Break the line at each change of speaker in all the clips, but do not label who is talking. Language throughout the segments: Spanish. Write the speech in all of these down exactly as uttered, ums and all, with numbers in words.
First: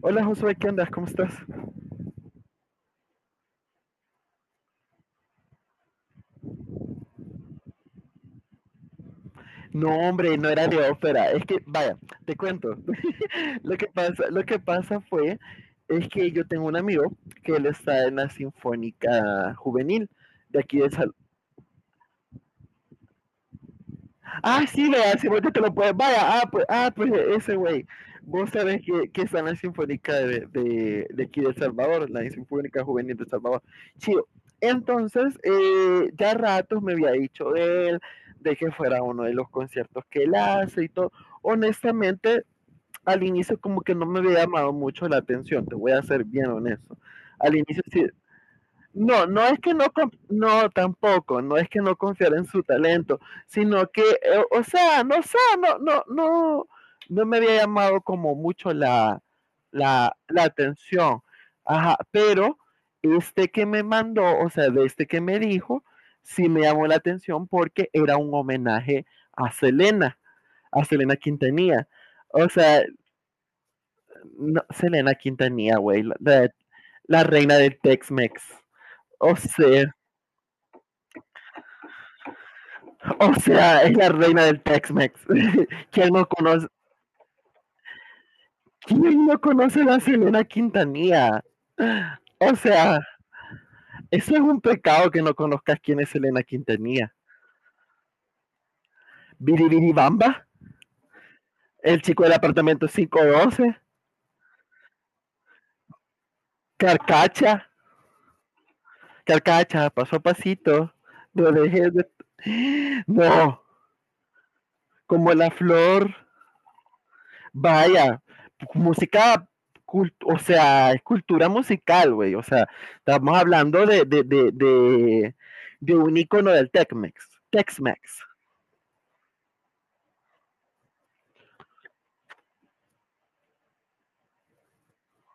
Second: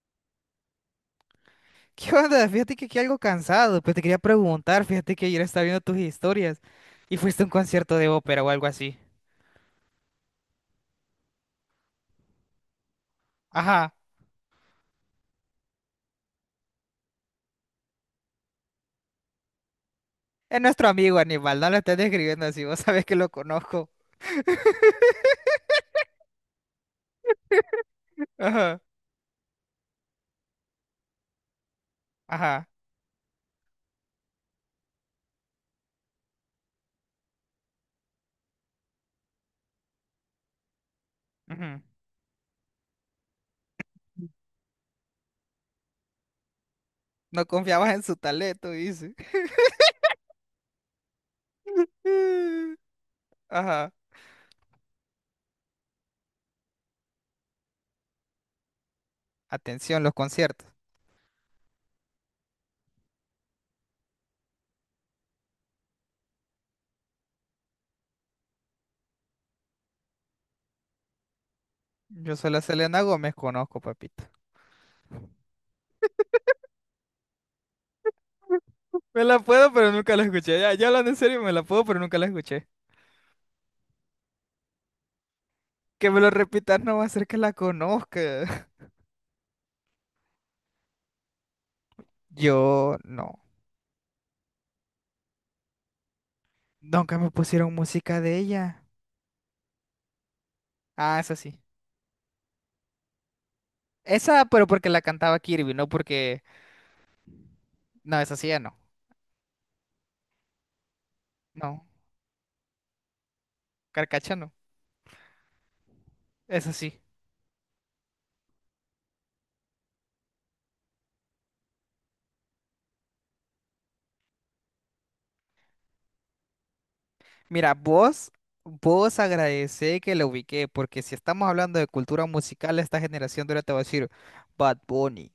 Hola Josué, ¿qué andas? ¿Cómo estás?
¿Qué onda? Fíjate que aquí algo cansado, pero te quería preguntar, fíjate que ayer estaba viendo tus historias y fuiste a un concierto de ópera o algo así.
No, hombre, no era de ópera. Es que, vaya, te cuento. lo que
Ajá,
pasa, lo que pasa fue es que yo tengo un amigo que él está en la Sinfónica Juvenil
es
de aquí
nuestro
de, Sa-
amigo Aníbal, no lo estás describiendo así, vos sabés que lo conozco.
Ah, sí, vea, si vos te lo puedes. Vaya, ah, pues, ah, pues e-, ese güey. Vos
Ajá,
sabés que, que está en la Sinfónica de, de, de aquí de El Salvador, la
ajá,
Sinfónica Juvenil de El Salvador. Chido. Entonces, eh, ya ratos me había dicho él de que fuera uno de los conciertos que él hace y todo.
ujú.
Honestamente, al inicio como que no me había llamado mucho la atención, te voy a ser bien honesto.
No
Al inicio
confiabas en
sí,
su talento, dice.
no, no es que no, conf- no tampoco, no es que no confiar en su talento, sino
Ajá,
que, eh, o sea, no sé, no, no, no, no me había llamado como mucho la,
atención, los
la, la
conciertos.
atención. Ajá, pero este que me mandó, o sea, de este que me dijo, sí me llamó la atención porque era un homenaje a Selena, a Selena Quintanilla.
Yo
O
solo a
sea,
Selena Gómez conozco, papito.
no, Selena Quintanilla, güey, la, la- la reina del Tex-Mex.
Me
O
la puedo, pero
sea,
nunca la escuché. Ya, ya hablando en serio, me la puedo, pero nunca la escuché.
O sea, es la reina del Tex-Mex.
Que
¿Quién
me
no
lo
conoce?
repitas no va a hacer que la conozca.
¿Quién no conoce a Selena Quintanilla? O
Yo
sea,
no.
eso es un pecado que no conozcas quién es Selena Quintanilla.
Nunca me pusieron música de ella.
Biribiribamba,
Ah, esa sí.
el chico del apartamento quinientos doce,
Esa, pero porque la cantaba Kirby, no porque.
Carcacha,
No, esa sí ya no.
Carcacha, paso a pasito, no
No,
dejes de... No,
Carcacha no.
como la flor.
Esa sí.
Vaya, música, cult- o sea, es cultura musical, güey. O sea, estamos hablando de, de, de, de, de un icono del Tex-Mex.
Mira,
Tex-Mex.
vos, vos agradecé que la ubiqué, porque si estamos hablando de cultura musical, esta generación de ahora te va a decir Bad Bunny.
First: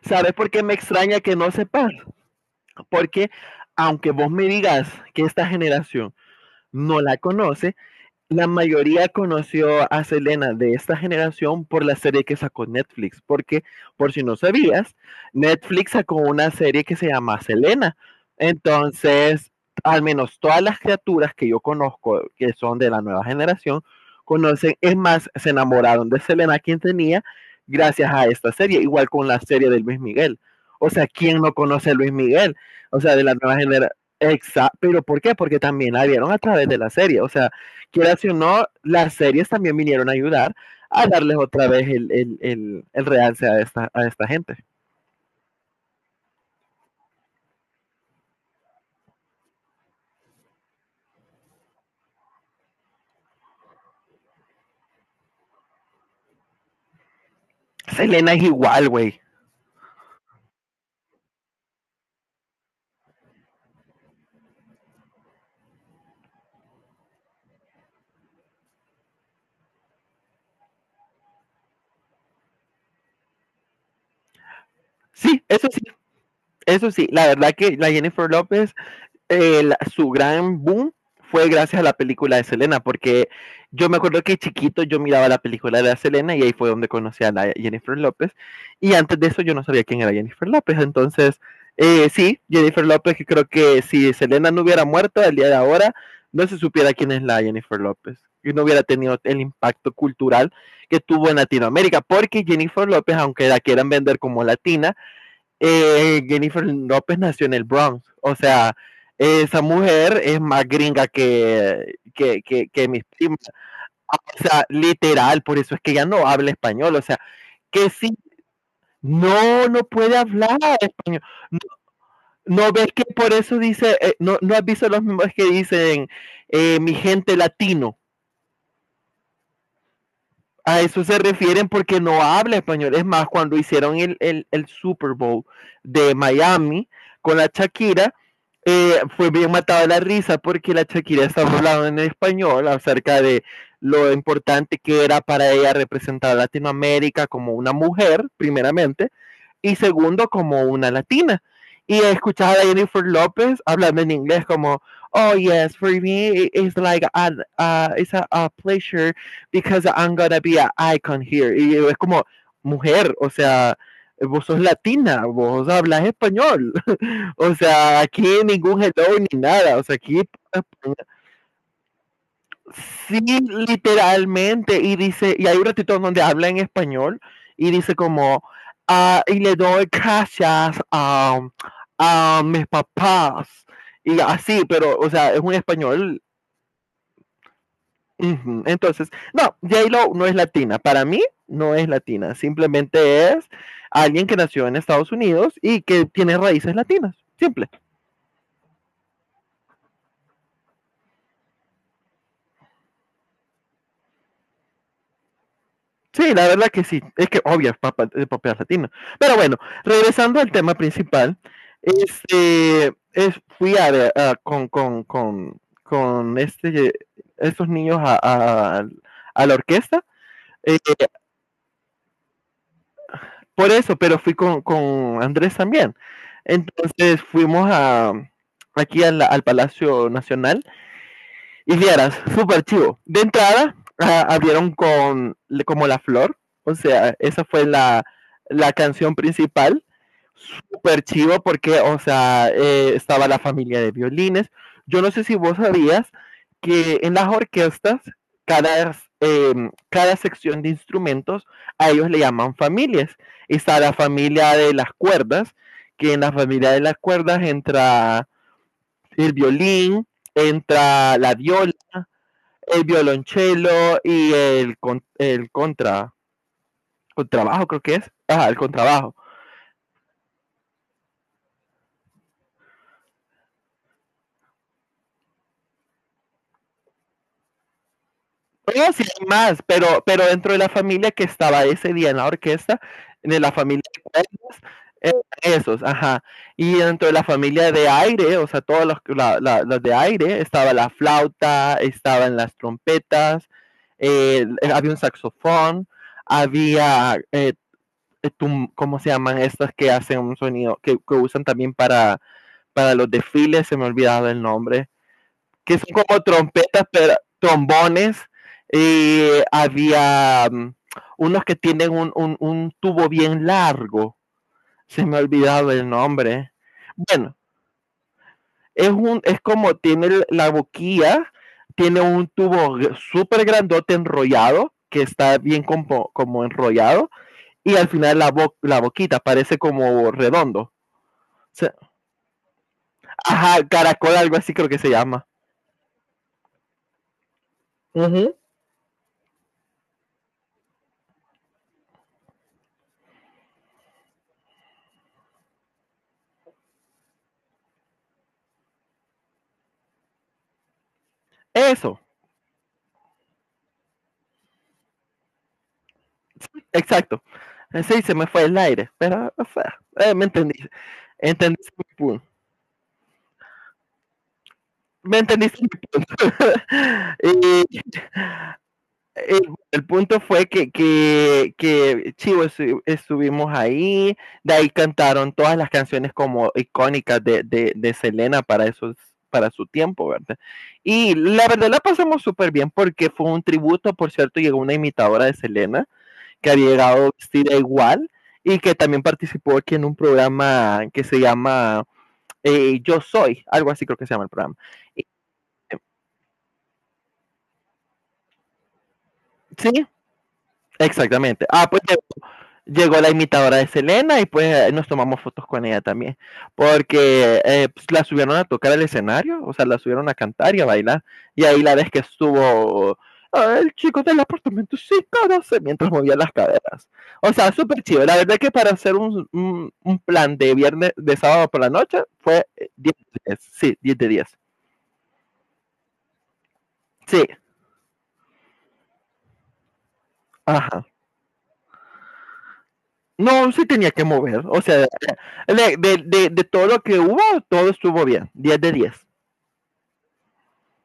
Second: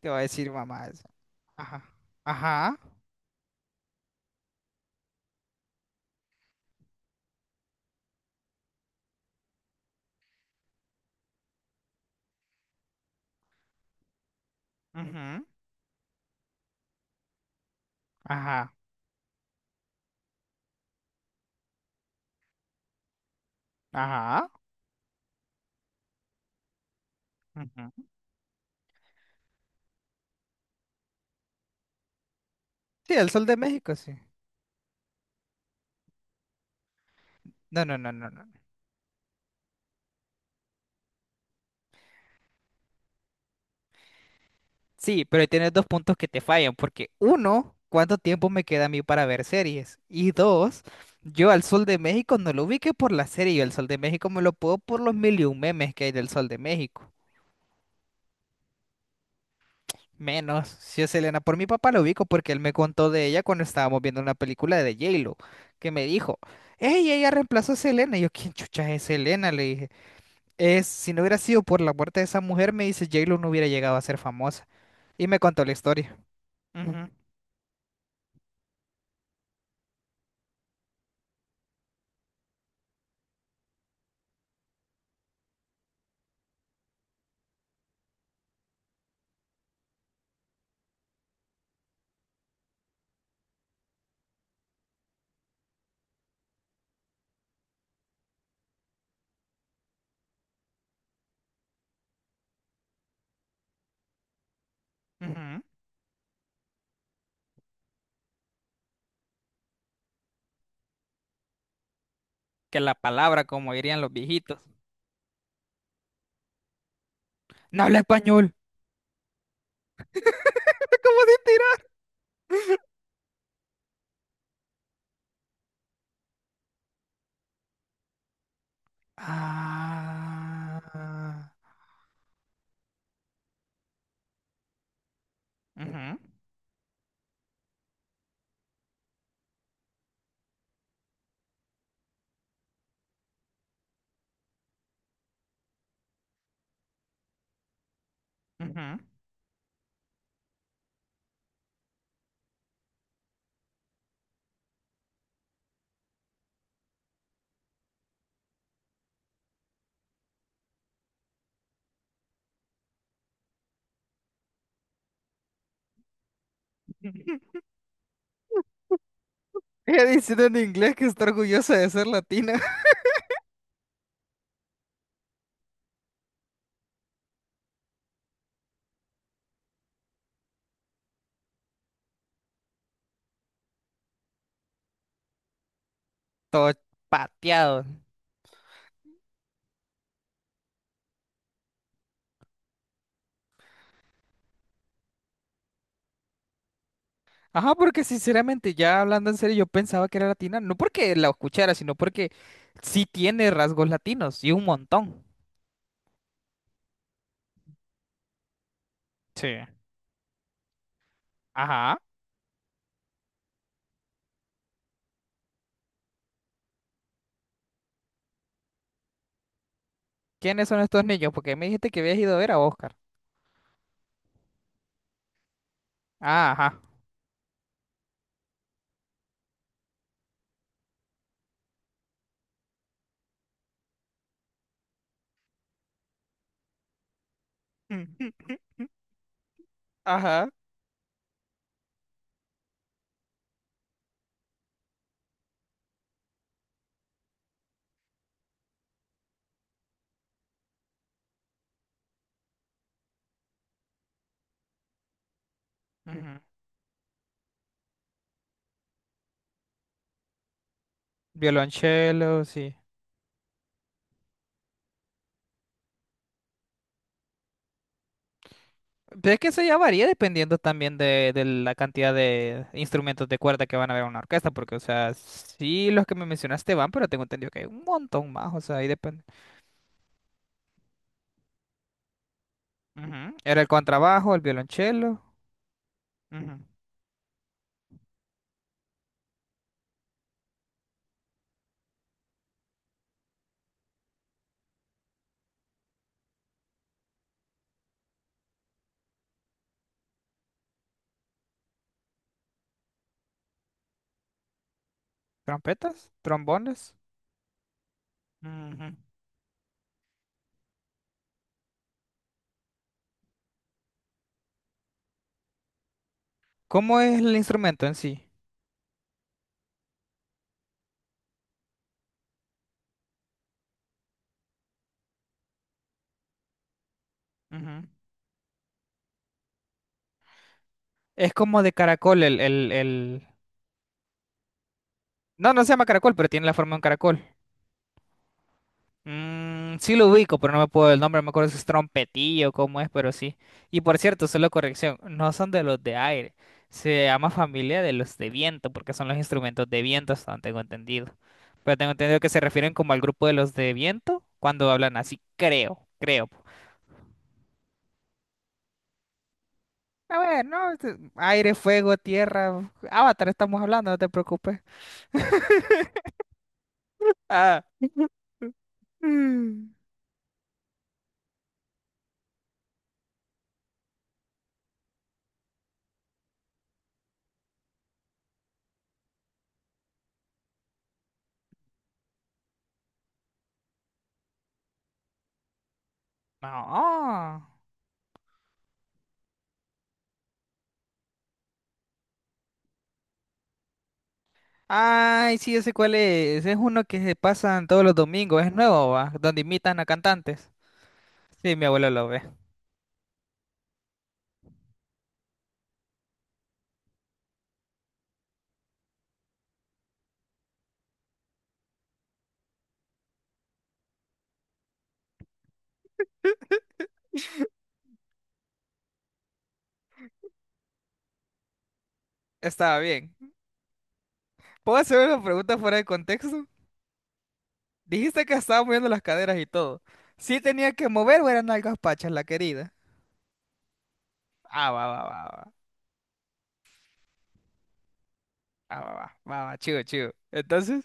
Te va a
¿Sabes
decir
por qué me
mamá.
extraña que no
Ajá.
sepas?
Ajá.
Porque aunque vos me digas que esta generación no la conoce, la mayoría conoció a Selena de esta generación por la serie que sacó Netflix, porque por si no sabías,
Ujú.
Netflix sacó una serie que se llama Selena.
Ajá.
Entonces, al menos todas las criaturas que yo conozco, que son de la nueva generación,
Ajá.
conocen, es más, se enamoraron de Selena, quien tenía,
Ujú.
gracias a esta serie, igual con la serie de Luis Miguel. O sea, ¿quién no conoce a Luis Miguel? O
Sí,
sea, de
el
la
Sol de
nueva generación.
México, sí.
Exacto, pero ¿por qué? Porque también la vieron a través de la serie, o sea,
No, no, no,
quieras
no,
o
no.
no, las series también vinieron a ayudar a darles otra vez el, el, el, el realce a esta, a esta gente.
Sí, pero ahí tienes dos puntos que te fallan, porque uno, ¿cuánto tiempo me queda a mí para ver series? Y dos, yo al Sol de México no lo ubiqué por la serie, yo al Sol de México me lo puedo por los mil y un memes que hay del Sol de México.
Selena es igual, güey.
Menos, si es Selena, por mi papá lo ubico porque él me contó de ella cuando estábamos viendo una película de J-Lo, que me dijo, hey, ella reemplazó a Selena. Y yo, ¿quién chucha es Selena? Le dije, es, si no hubiera sido por la muerte de esa mujer, me dice, J-Lo no hubiera llegado a ser famosa. Y me
Sí,
contó
eso
la
sí,
historia.
eso sí.
Ujú,
La verdad que la Jennifer López eh, la- su gran boom fue gracias a la película de Selena, porque yo me acuerdo que chiquito yo miraba la película de la Selena y ahí fue donde conocí a la Jennifer López. Y antes de eso yo no sabía quién era Jennifer López. Entonces, eh, sí, Jennifer López, que creo que si Selena no hubiera muerto el día de ahora, no se supiera quién es la Jennifer López. Y no hubiera tenido el impacto cultural que tuvo en Latinoamérica, porque Jennifer López, aunque la quieran vender como latina,
ujú.
eh, Jennifer López nació en el Bronx. O sea, esa mujer es más gringa que, que, que,
Que
que
la
mis primas.
palabra, como dirían los
O
viejitos.
sea, literal, por eso es que ya no habla español. O sea,
No
que
habla
sí,
español.
no, no puede hablar
Es como
español.
si
No,
tira-
no ves que por eso dice, eh, no, no has visto los mismos que dicen eh, mi gente latino. A eso se
Ah.
refieren porque no habla español. Es más, cuando hicieron el, el, el Super Bowl de
Ujú,
Miami con la Shakira, eh, fue bien matado de la risa porque la Shakira estaba hablando en español acerca de lo importante que era para ella representar a Latinoamérica como una mujer,
ujú.
primeramente, y segundo como una latina. Y escuchar a Jennifer López hablando en inglés como, oh yes, for me it's like an, uh, it's a, a, pleasure because I'm gonna be an icon here. Y es como, mujer, o sea, vos sos latina, vos hablas español. O sea, aquí ningún hello ni nada. O sea,
Ella
aquí
diciendo en
eh,
inglés que está orgullosa de ser latina.
sí, literalmente. Y dice, y hay un ratito donde habla en español y dice como, ah, y le doy gracias a, a mis papás. Y así, pero, o sea, es un español.
Todo pateado.
Ujú. Entonces, no, J-Lo no es latina. Para mí, no es latina. Simplemente es alguien que nació en Estados Unidos y que tiene raíces latinas. Simple.
Ajá, porque sinceramente, ya hablando en serio, yo pensaba que era latina, no porque la escuchara, sino porque sí tiene rasgos latinos y un montón.
Sí, la verdad que sí. Es que obvio, es papa- es propiedad latina. Pero bueno,
Sí.
regresando al tema principal,
Ajá.
este, es, fui a, ver, a- con, con, con, con este, estos niños a, a- a la orquesta,
¿Quiénes
eh,
son estos niños? Porque me dijiste que habías ido a ver a Oscar.
por eso, pero fui con, con Andrés también.
Ah, ajá.
Entonces fuimos a, aquí a la- al Palacio Nacional y vieras, súper chivo. De entrada, ah, abrieron con como La Flor, o sea, esa fue la, la canción principal.
Ajá.
Súper chivo porque, o sea, eh, estaba la familia de violines. Yo no sé si vos sabías que en las orquestas, cada, eh, cada sección de instrumentos, a ellos le llaman familias. Está la familia de las cuerdas, que en la
Ujú.
familia de las cuerdas entra el violín, entra la viola,
Violonchelo, sí.
el violonchelo y el, con- el contra, contrabajo creo que es, ajá, el contrabajo.
Pero es que eso ya varía dependiendo también de, de la cantidad de instrumentos de cuerda que van a haber en una orquesta, porque, o sea, sí los que me mencionaste van, pero tengo entendido que hay un montón más, o sea, ahí
Bueno, sí
depende.
hay más, pero, pero dentro de la familia que estaba ese día en la orquesta,
Ujú.
de la
Era el
familia de
contrabajo, el
cuerdas, eh,
violonchelo,
esos, ajá.
ujú,
Y dentro de la familia de aire, o sea, todos los la- la- los de aire, estaba la flauta, estaban las trompetas, eh, eh, había un saxofón, había, eh, eh, tum- ¿cómo se llaman estas que hacen un sonido, que, que usan también para para los desfiles, se me ha olvidado el nombre, que son
trompetas,
como trompetas,
trombones.
pero, trombones,
Ujú.
y había um, unos que tienen un, un, un tubo bien largo, se me ha olvidado el nombre.
¿Cómo es el
Bueno,
instrumento en sí?
es, un, es como tiene la boquilla, tiene un tubo súper grandote enrollado, que está bien como, como enrollado, y
Ujú.
al final la, bo la boquita parece como redondo. O
Es como de
sea,
caracol, el, el, el...
ajá, caracol, algo así creo que se llama.
No, no se llama caracol, pero tiene la forma de un caracol.
Uh -huh.
Mm, sí lo ubico, pero no me puedo el nombre, no me acuerdo si es trompetillo, cómo es, pero sí. Y por cierto, solo corrección, no son de los de aire, se llama familia de los de viento, porque son los instrumentos de viento, hasta donde tengo entendido. Pero tengo
Eso.
entendido que se refieren como al grupo de los de viento cuando hablan así, creo, creo.
Exacto. Eh, sí, se me fue el aire, pero, o sea, eh,
A
me
ver,
entendí.
no, este, aire,
Entendiste mi
fuego,
punto.
tierra, Avatar estamos hablando, no te preocupes.
Me entendiste mi punto.
Ah.
Y- y
Mm.
el punto fue que, que, que chivo estu- estuvimos ahí, de ahí cantaron todas las canciones como icónicas de, de, de Selena para esos para su tiempo, ¿verdad? Y la verdad la pasamos súper bien porque fue un tributo, por cierto, llegó una imitadora de Selena que había llegado
No.
vestida igual y que también participó aquí en un programa que se llama eh, Yo Soy, algo así creo que se llama el programa. Y,
Ay, sí, yo sé
eh,
cuál es. Es uno que se pasan todos los domingos. Es nuevo, va. Donde
sí,
imitan a cantantes.
exactamente.
Sí, mi
Ah, pues
abuelo lo ve.
llegó la imitadora de Selena y pues nos tomamos fotos con ella también, porque eh, pues, la subieron a tocar al escenario, o sea, la subieron a cantar y a bailar, y ahí la vez que estuvo "Ah, el chico del apartamento", sí, no sé, mientras movía las caderas. O sea, súper chido. La verdad que para hacer un, un, un plan de viernes, de sábado por la noche, fue eh,
Estaba
diez,
bien.
de diez, sí, diez de diez.
¿Puedo hacer una pregunta fuera de contexto?
Sí,
Dijiste que estaba moviendo las caderas y todo. ¿Sí tenía
ajá.
que mover o eran algas pachas, la querida?
No, sí tenía que mover, o
Ah,
sea,
va, va, va, va.
de, de, de, de todo lo que hubo, todo estuvo bien, diez de
Ah, va,
diez.
va, va, va, chido, chido. Entonces,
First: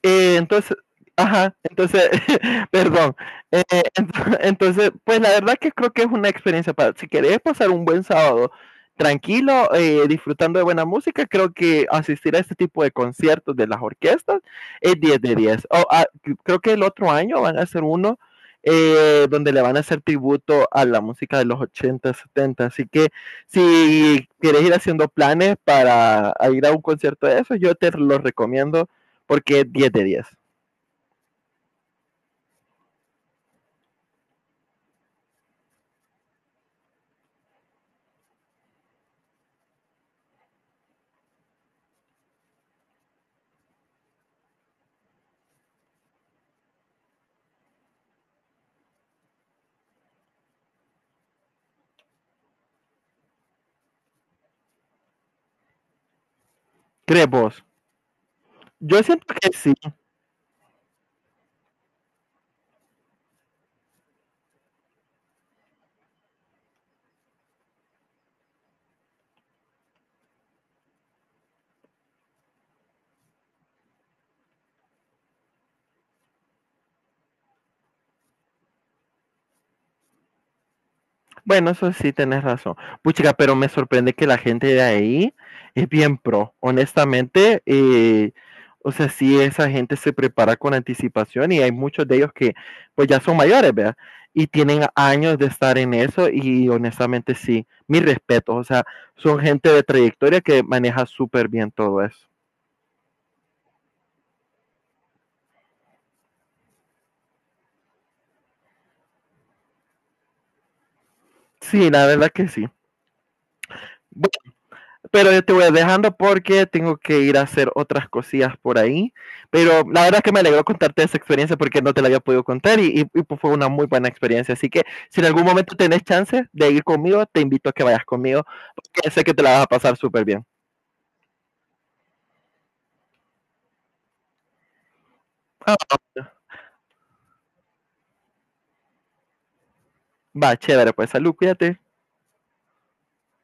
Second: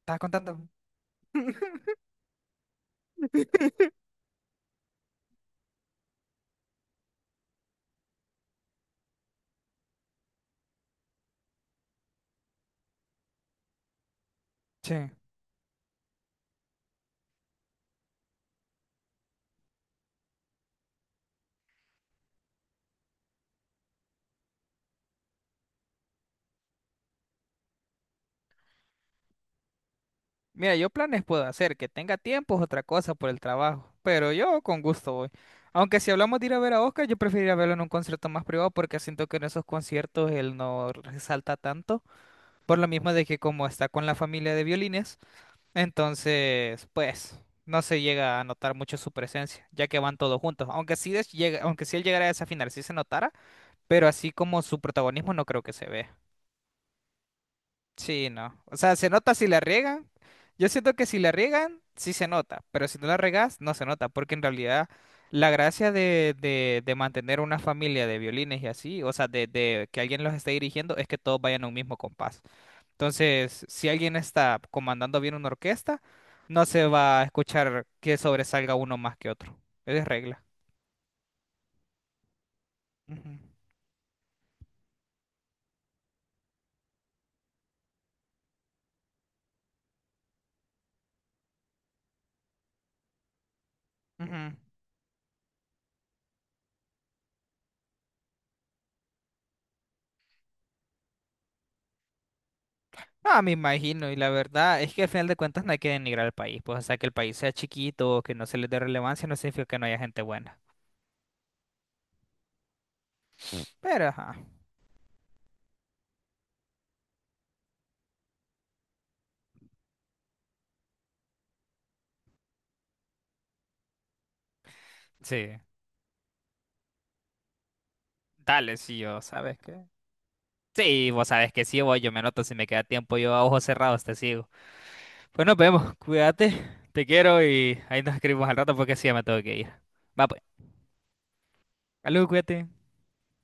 ¿estás contando?
entonces, ajá, entonces, perdón. Eh, ent- entonces, pues la verdad que creo que es una experiencia para, si querés pasar un buen sábado tranquilo, eh, disfrutando de buena música, creo que asistir a este tipo de conciertos de las orquestas es
Sí.
diez de diez. O, ah, c- creo que el otro año van a hacer uno eh, donde le van a hacer tributo a la música de los ochenta, setenta. Así que si quieres ir haciendo planes para a ir a un concierto de eso, yo te lo recomiendo porque es diez de diez.
Mira, yo planes puedo hacer, que tenga tiempo es otra cosa por el trabajo, pero yo con gusto voy. Aunque si hablamos de ir a ver a Oscar, yo preferiría verlo en un concierto más privado porque siento que en esos conciertos él no resalta tanto, por lo mismo de que como está con la familia de violines, entonces pues no se llega a notar mucho su presencia, ya que van todos juntos. Aunque sí des- llega, aunque si él llegara a esa final, sí se notara, pero así como su protagonismo no creo que se vea.
¿Crees vos?
Sí, no. O sea,
Yo
se
siento
nota si
que
la
sí.
riegan. Yo siento que si la riegan, sí se nota, pero si no la riegas, no se nota, porque en realidad la gracia de, de, de mantener una familia de violines y así, o sea, de, de que alguien los esté dirigiendo, es que todos vayan a un mismo compás. Entonces, si alguien está comandando bien una orquesta, no se va a escuchar que sobresalga uno más que otro. Es regla.
Bueno, eso sí, tenés razón.
Ujú,
Puchica, pero me sorprende que la gente de ahí es bien pro. Honestamente, eh, o sea, sí, esa gente se prepara con anticipación y hay muchos de ellos que pues ya son mayores, ¿verdad? Y
ujú.
tienen años de estar en eso y honestamente sí, mis respetos. O sea, son gente de trayectoria que maneja súper bien todo eso.
Ah, me imagino, y la verdad es que al final de cuentas no hay que denigrar al país, pues, o sea, que el país sea chiquito o que no se le dé relevancia no significa que no haya gente buena.
Sí, la verdad que sí.
Pero, ajá,
Pero yo te voy dejando porque tengo que ir a hacer otras cosillas por ahí. Pero la verdad es que me alegró contarte esa experiencia porque no te la había podido contar y, y, y pues fue una muy buena experiencia. Así que si en algún
sí,
momento tenés chance de ir conmigo, te invito a que vayas conmigo
dale, sí,
porque
yo,
sé que te la
¿sabes
vas a
qué?
pasar súper bien.
Sí, vos sabes que sí, voy, yo me anoto si me queda tiempo, yo a ojos cerrados te sigo. Pues nos vemos,
Ah,
cuídate, te quiero y ahí nos escribimos al rato porque sí, ya me tengo que ir. Va, pues,
va, chévere, pues salud, cuídate.
salud, cuídate.